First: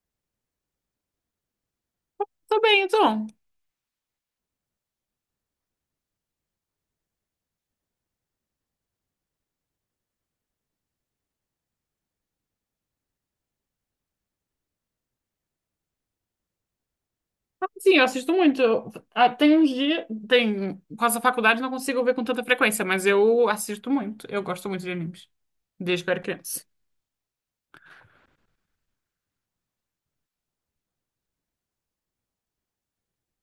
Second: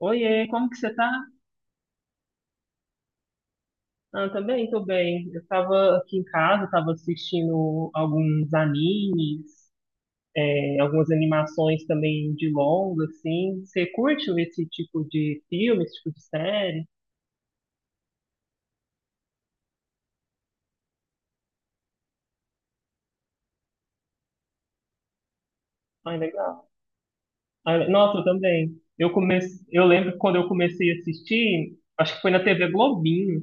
Oiê, como que você tá? Tô bem, então. Ah, também, tô bem. Eu tava aqui em casa, tava assistindo alguns animes, é, algumas animações também de longa, assim. Você curte esse tipo de filme, esse tipo de série? Sim, eu assisto muito. Tem uns dias, tem, com essa faculdade não consigo ver com tanta frequência, mas eu assisto muito. Eu gosto muito de animes, desde que eu Ah, era criança. legal. Ah, nossa, eu também. Eu comecei, eu lembro que quando eu comecei a assistir, acho que foi na TV Globinho,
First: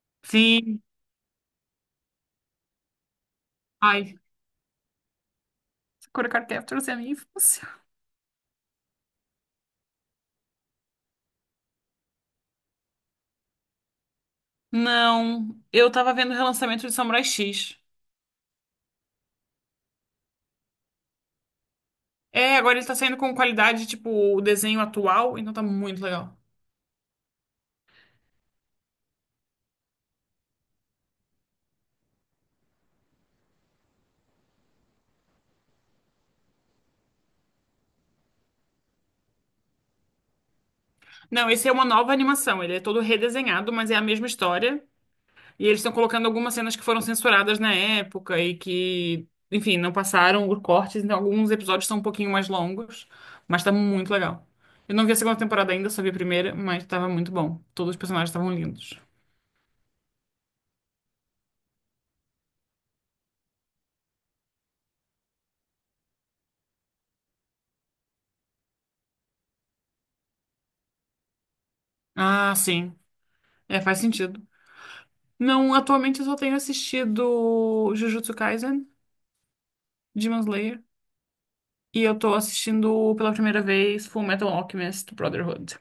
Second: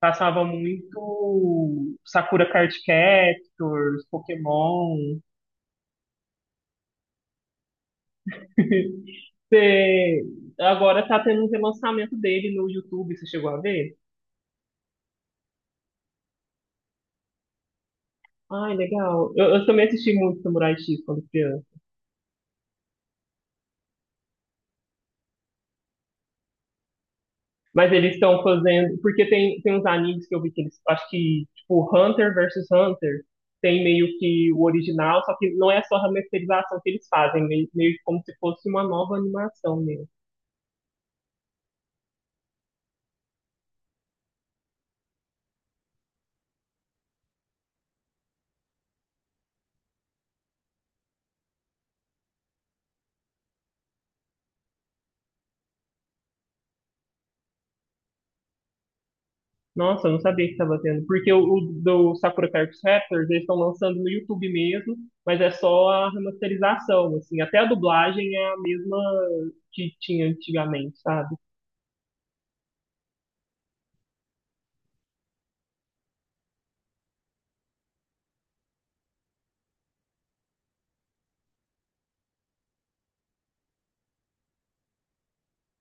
passava Sim, muito Sakura Card Captors, ai, Pokémon. Sakura Card Captors é a minha infância. Você, agora tá tendo um relançamento dele no YouTube, você chegou a ver? Não, eu tava vendo o relançamento de Samurai X. Ai, legal. Eu também assisti muito Samurai X quando criança. É, agora ele tá saindo com qualidade, tipo, o desenho atual, então tá muito legal. Mas eles estão fazendo. Porque tem, uns animes que eu vi que eles. Acho que, tipo, Hunter versus Hunter tem meio que o original, só que não é só a remasterização que eles fazem, meio como se fosse uma nova animação mesmo. Não, esse é uma nova animação, ele é todo redesenhado, mas é a mesma história. E eles estão colocando algumas cenas que foram censuradas na época e que, enfim, não passaram por cortes, então alguns episódios são um pouquinho mais longos, mas tá muito legal. Eu não vi a segunda temporada ainda, só vi a primeira, mas tava muito bom. Todos os personagens estavam lindos. Nossa, eu não sabia que estava tendo. Porque o do Sakura Card Captors, eles estão lançando no YouTube mesmo, mas é só a remasterização, assim. Até a dublagem é a mesma que tinha antigamente, sabe? Ah, sim. É, faz sentido. Não, atualmente eu só tenho assistido Jujutsu Kaisen, Demon Slayer, e eu tô assistindo pela primeira vez Fullmetal Alchemist Brotherhood.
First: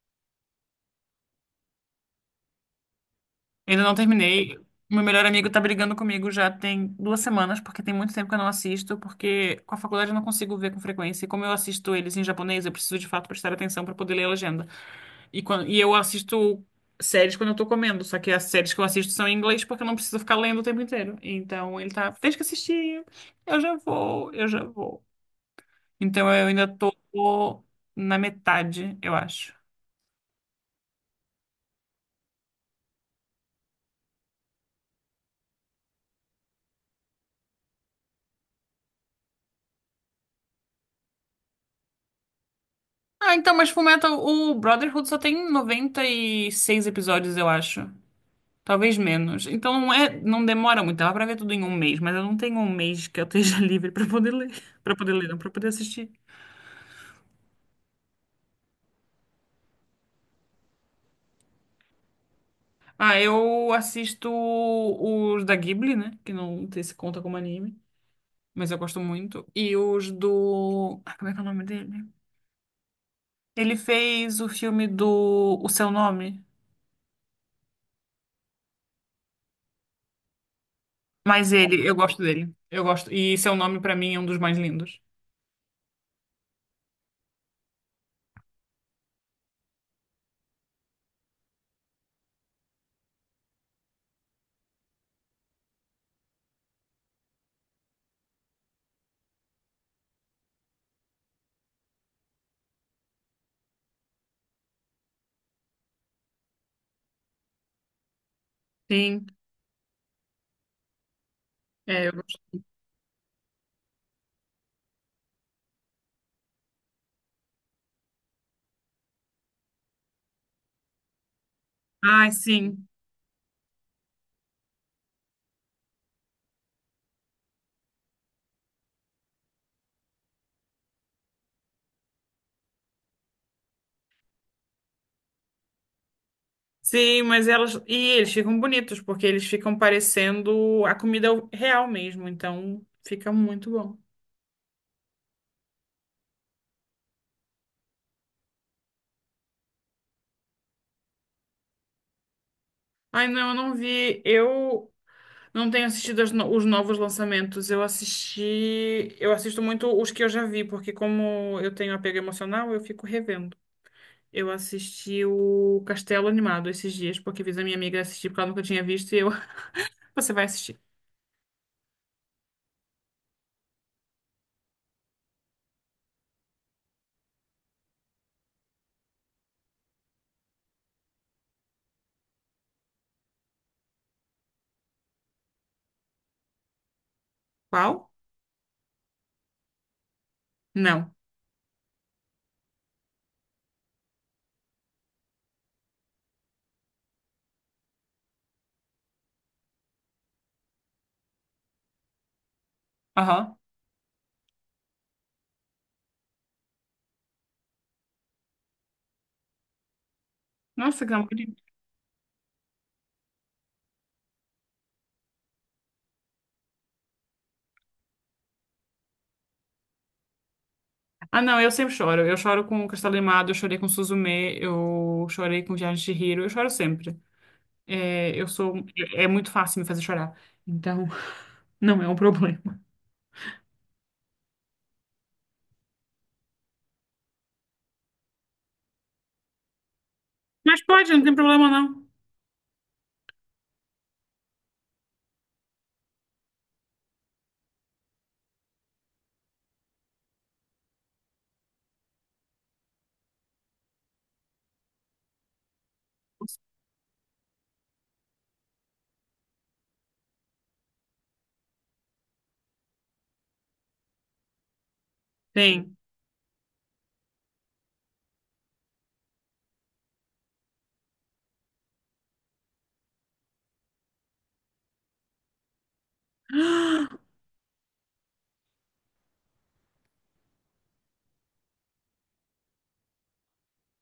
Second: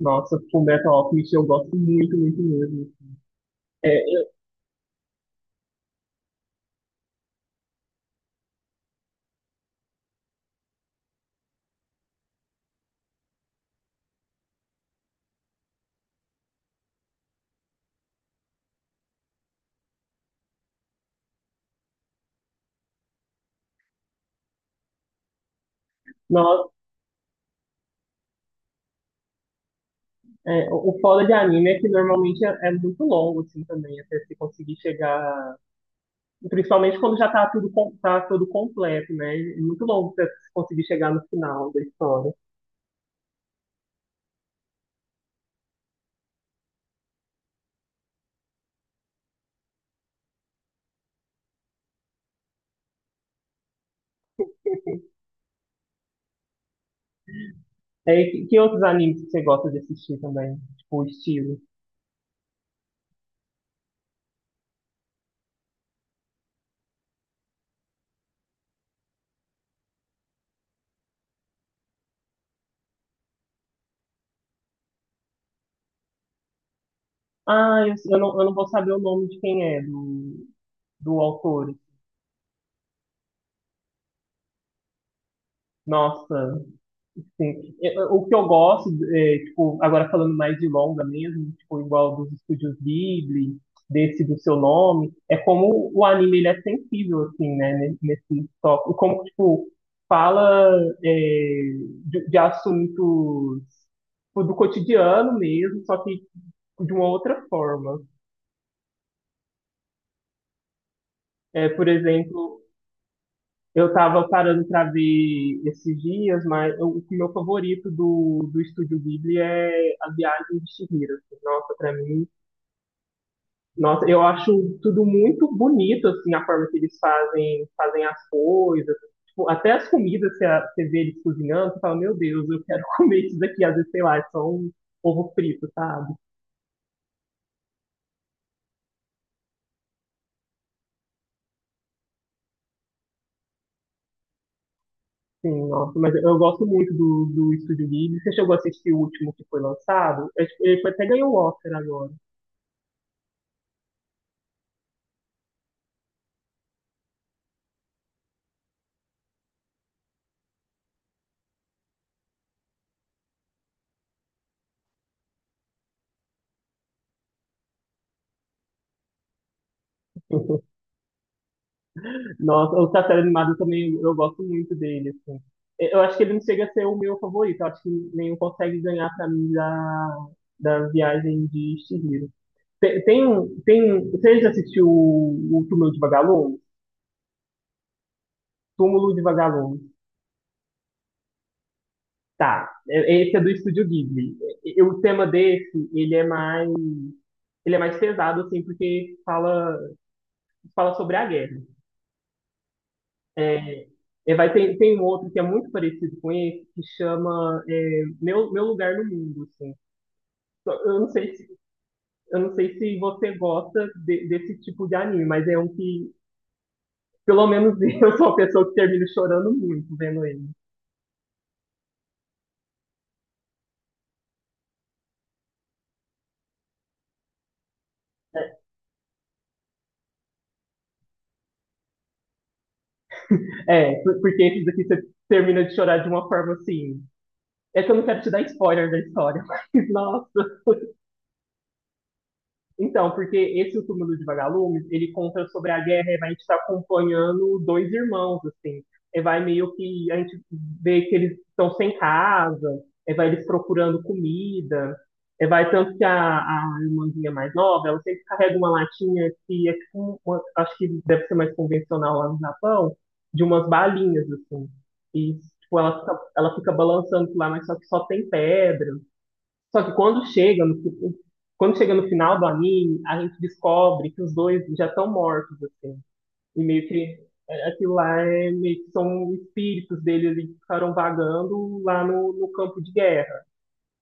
Nossa, Fullmetal Alchemist eu gosto muito, muito mesmo. Ainda não É, eu, terminei. Meu melhor amigo tá brigando comigo já tem 2 semanas, porque tem muito tempo que eu não assisto, porque com a faculdade eu não consigo ver com frequência. E como eu assisto eles em japonês, eu preciso de fato prestar atenção pra poder ler a legenda. E, quando, e eu assisto séries quando eu tô comendo, só que as séries que eu assisto são em inglês porque eu não preciso ficar lendo o tempo inteiro. Então ele tá, deixa que assistir, eu já vou, eu já vou. Então eu ainda nossa, tô na metade, eu acho. O foda de anime é que normalmente é muito longo, assim, também, até se conseguir chegar. Principalmente quando já tá tudo, tá tudo completo, né? É muito longo até você conseguir chegar no final da história. Ah, então, mas Fullmetal, o Brotherhood só tem 96 episódios, eu acho. Talvez menos. Então não é, não demora muito. Dá pra ver tudo em 1 mês, mas eu não tenho 1 mês que eu esteja livre pra poder ler. Pra poder ler, não, para poder assistir. É, que outros animes que você gosta de assistir também? Tipo, o estilo. Ah, eu assisto os da Ghibli, né? Que não sei se conta como anime, mas eu gosto muito. E os do. Ah, como é que é o nome dele? Ele fez o filme do O Seu Nome. Ah, eu não vou saber o nome de quem é, do Mas autor. ele, eu gosto dele. Eu gosto. E Seu Nome, pra mim, é um dos mais lindos. Nossa, sim. O que eu gosto, é, tipo, agora falando mais de longa mesmo, tipo, igual dos estúdios Ghibli, desse do seu nome, é como o anime ele é sensível, assim, né, nesse tópico. Como, tipo, fala é, de assuntos tipo, do cotidiano mesmo, só que de uma outra forma. Sim, É, por é, eu exemplo, gosto. eu tava parando pra ver esses dias, o meu favorito do Estúdio Ghibli é A Viagem de Chihiro, assim. Nossa, pra mim, Ai, sim. nossa, eu acho tudo muito bonito, assim, a forma que eles fazem, fazem as coisas. Tipo, até as comidas, você vê eles cozinhando, você fala, meu Deus, eu quero comer isso daqui. Às vezes, sei lá, é só um ovo frito, sabe? Sim, mas elas. E eles ficam bonitos, porque eles ficam parecendo a comida real mesmo. Então fica muito bom. Sim, nossa, mas eu gosto muito do Estúdio Ghibli. Você chegou a assistir o último que foi lançado? Ele até ganhou o Oscar agora. Ai, não, eu não vi. Eu. Não tenho assistido as os novos lançamentos. Eu assisti. Eu assisto muito os que eu já vi, porque como eu tenho apego emocional, eu fico revendo. Eu assisti o Castelo Animado esses dias, porque fiz a minha amiga assistir, porque ela nunca tinha visto, e eu. Você vai assistir. Nossa, o Castelo Animado também eu gosto muito dele, assim. Eu acho que ele não chega a ser o meu favorito. Eu acho que nenhum consegue ganhar pra mim da Viagem de Chihiro. Você já assistiu o Túmulo de Vagalumes? Qual? Túmulo de Vagalumes. Não. Tá. Esse é do Estúdio Ghibli. O tema desse, ele é mais pesado, assim, porque fala sobre a guerra. Aham. É, é, vai, ter tem um outro que é muito parecido com esse, que chama é, Meu Lugar no Mundo, assim. Eu Nossa, não que não. sei se, eu não sei se você gosta desse tipo de anime, mas é um que, pelo menos eu sou uma pessoa que termina chorando muito vendo ele. Ah, não, eu sempre choro. Eu choro com Castelo Animado, eu chorei com Suzume, eu chorei com Viagem de Chihiro, eu choro sempre. É, eu sou, é muito fácil me fazer chorar. Então, não é um problema. É, porque esses aqui você termina de chorar de uma forma assim. É que eu não quero te dar spoiler da história, mas nossa. Mas pode, não tem problema não. Então, porque esse O Túmulo de Vagalumes, ele conta sobre a guerra, e a gente está acompanhando dois irmãos, assim. E vai meio que a gente vê que eles estão sem casa, e vai eles procurando comida, e vai tanto que a irmãzinha mais nova, ela sempre carrega uma latinha que é tipo, acho que deve ser mais convencional lá no Japão, de umas balinhas, assim. E, tipo, Tem. Ela fica balançando por lá, mas só que só tem pedra. Só que quando chega no, quando chega no final do anime, a gente descobre que os dois já estão mortos, assim. E meio que é, aquilo lá é meio que são espíritos deles ali que ficaram vagando lá no campo de guerra.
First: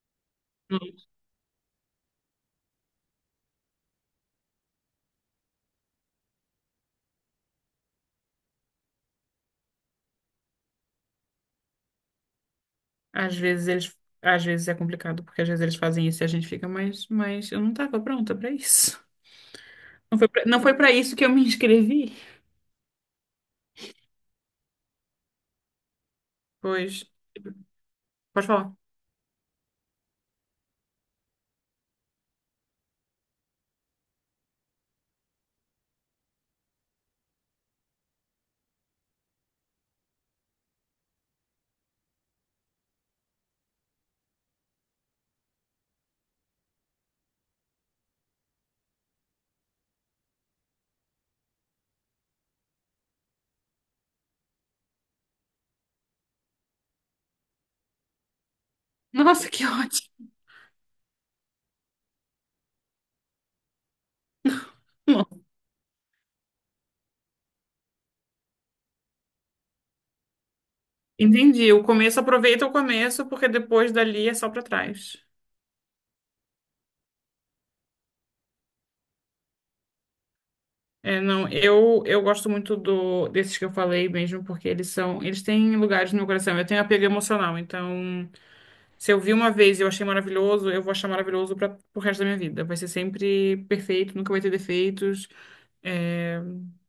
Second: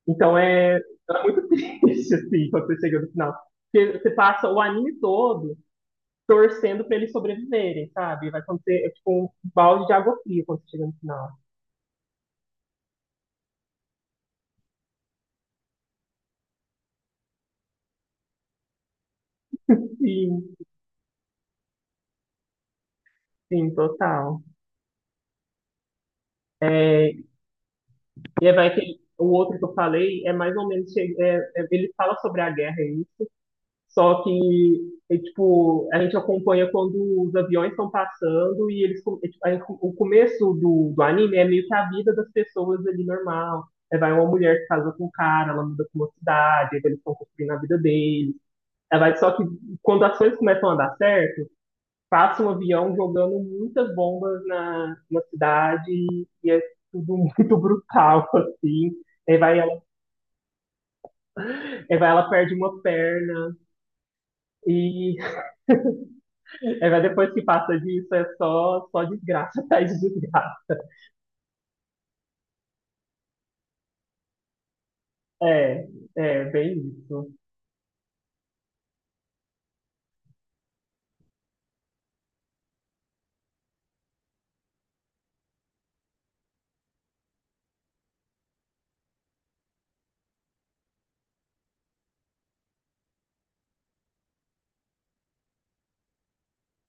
Então é, é muito triste, assim, quando você chega no final. Porque você passa o anime todo torcendo pra eles sobreviverem, sabe? Vai acontecer, é tipo um balde de água fria quando você chega no final. Às vezes eles, às vezes é complicado, porque às vezes eles fazem isso e a gente fica, mas eu não tava pronta pra isso. Não foi pra, Sim, não foi para isso que eu me inscrevi. sim, total. Pois, É, e pode é, falar. vai que o outro que eu falei é mais ou menos. Ele fala sobre a guerra, é isso. Só que, é, tipo, a gente acompanha quando os aviões estão passando e eles. É, tipo, o começo do anime é meio que a vida das pessoas ali normal. É, vai uma mulher que casa com um cara, ela muda para uma cidade, aí eles estão construindo a vida deles. Só que quando as coisas começam a dar certo passa um avião jogando muitas bombas na cidade e é tudo muito brutal, assim. Aí Nossa, vai que ela, ótimo. aí vai ela perde uma perna e aí vai depois que passa disso é só, só desgraça atrás de desgraça. Entendi. O começo, aproveita o começo, porque depois dali é só para trás. É, é bem isso. É, não, eu gosto muito do desses que eu falei mesmo, porque eles são, eles têm lugares no meu coração. Eu tenho apego emocional, então se eu vi uma vez e eu achei maravilhoso, eu vou achar maravilhoso para o resto da minha vida. Vai ser sempre perfeito, nunca vai ter defeitos. É,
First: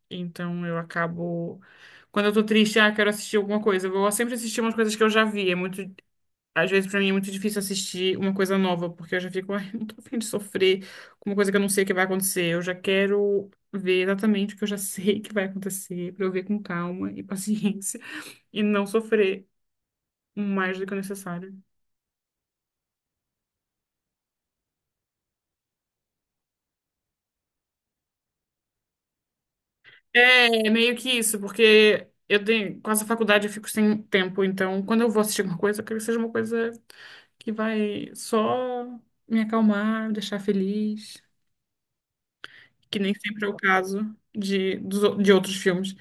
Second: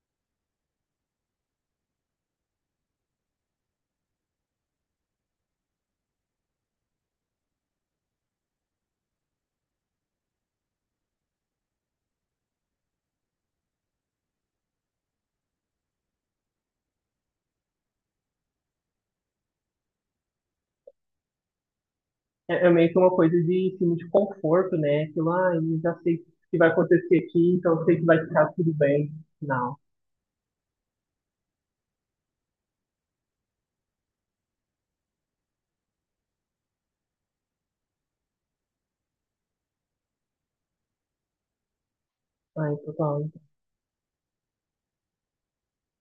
então eu acabo quando eu tô triste, ah, quero assistir alguma coisa. Eu vou sempre assistir umas coisas que eu já vi. É muito. Às vezes, pra mim, é muito difícil assistir uma coisa nova, porque eu já fico, ai, não tô a fim de sofrer com uma coisa que eu não sei o que vai acontecer. Eu já quero ver exatamente o que eu já sei que vai acontecer, pra eu ver com calma e paciência e não sofrer mais do que o necessário. É, é meio que uma coisa de filme de conforto, né? Aquilo, ah, eu já sei o que vai acontecer aqui, então eu sei que vai ficar tudo bem. Não. É, meio que isso, porque eu tenho, quase a faculdade eu fico sem tempo, então quando eu vou assistir alguma coisa, eu quero que seja uma coisa que vai só me acalmar, me deixar feliz, Ai, que nem total. sempre é o caso de outros filmes.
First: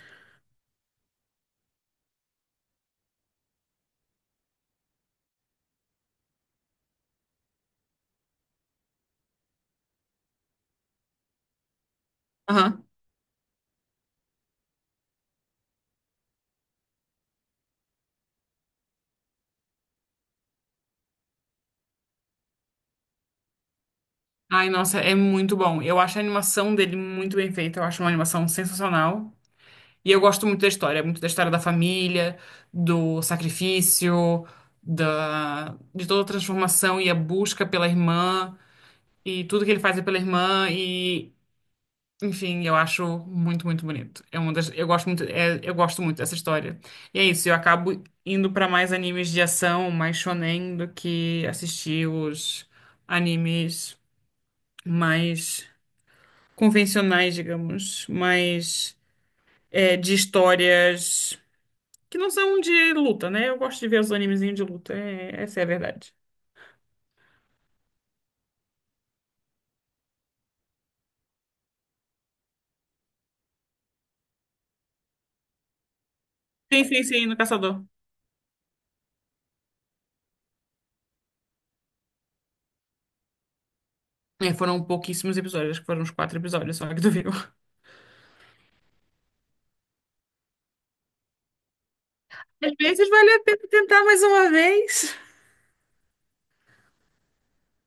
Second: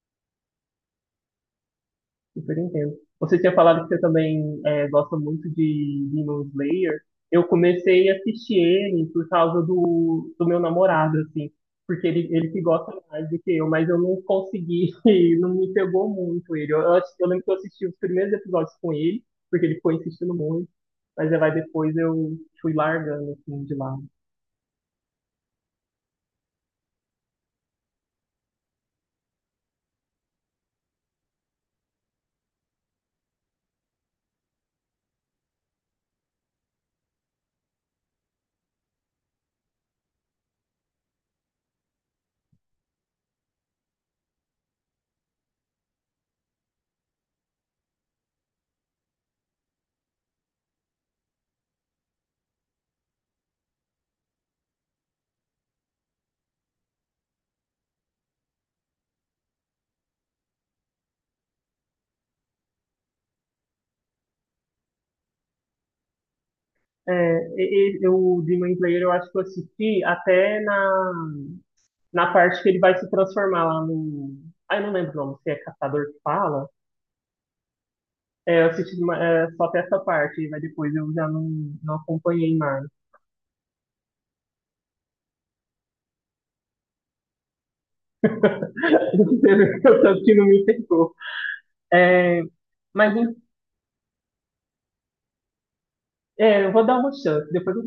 Super entendo. Você tinha falado que você também é, gosta muito de Demon Slayer. Eu comecei a assistir ele por causa do meu namorado, assim, porque ele que Aham. gosta mais do que eu, mas eu não consegui, não me pegou muito ele. Eu lembro que eu assisti os primeiros episódios com ele, porque ele foi insistindo muito, mas aí vai depois eu fui largando, assim, de lado. Ai, nossa, é muito bom. Eu acho a animação dele muito bem feita. Eu acho uma animação sensacional. E eu gosto muito da história da família, do sacrifício, da... de toda a transformação e a busca pela irmã, e tudo que ele faz é pela irmã, e enfim, eu acho muito, muito bonito. É uma das... Eu gosto muito, eu gosto muito dessa história. E é isso, eu acabo indo pra mais animes de ação, mais shonen, do que assistir os animes mais convencionais, digamos, mas é, de histórias que não são de luta, né? Eu gosto de ver os animezinhos de luta, essa é a verdade. É, o Demon Slayer eu acho que eu assisti até na parte que ele vai se transformar lá no. Ah, eu não lembro o nome, se é Caçador que fala. Sim, no Caçador. É, só até essa parte, mas depois eu já não acompanhei mais. É, foram pouquíssimos episódios, acho que foram uns 4 episódios só que tu viu. O tanto que não me pegou. É, Às vezes mas vale a pena tentar mais uma vez. é, eu vou dar uma chance, depois eu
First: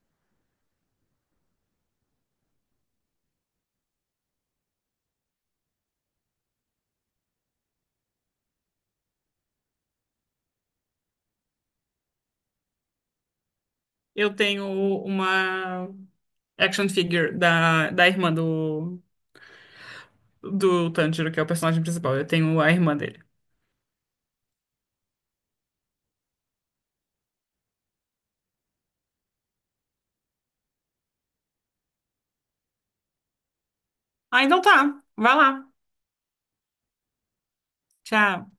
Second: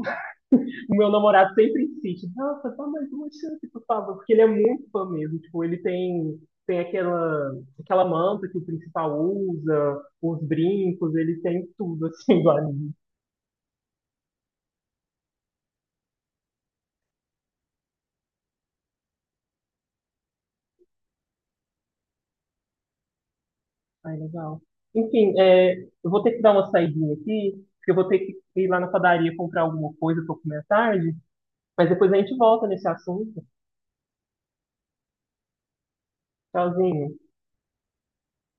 o meu namorado sempre insiste, nossa, dá mais uma chance, por favor, porque ele é muito fã mesmo, tipo, ele tem, tem aquela, aquela manta que o principal usa, os brincos, ele tem tudo, assim, do anime. Eu tenho uma action figure da, da irmã do, do Tanjiro, que é o personagem principal. Eu tenho a irmã dele. Ai, legal. Enfim, é, eu vou ter que dar uma saidinha aqui, porque eu vou ter que ir lá na padaria comprar alguma coisa pra comer à tarde, mas depois a gente volta nesse assunto. Ah, então tá. Vai lá. Tchauzinho. Tchau.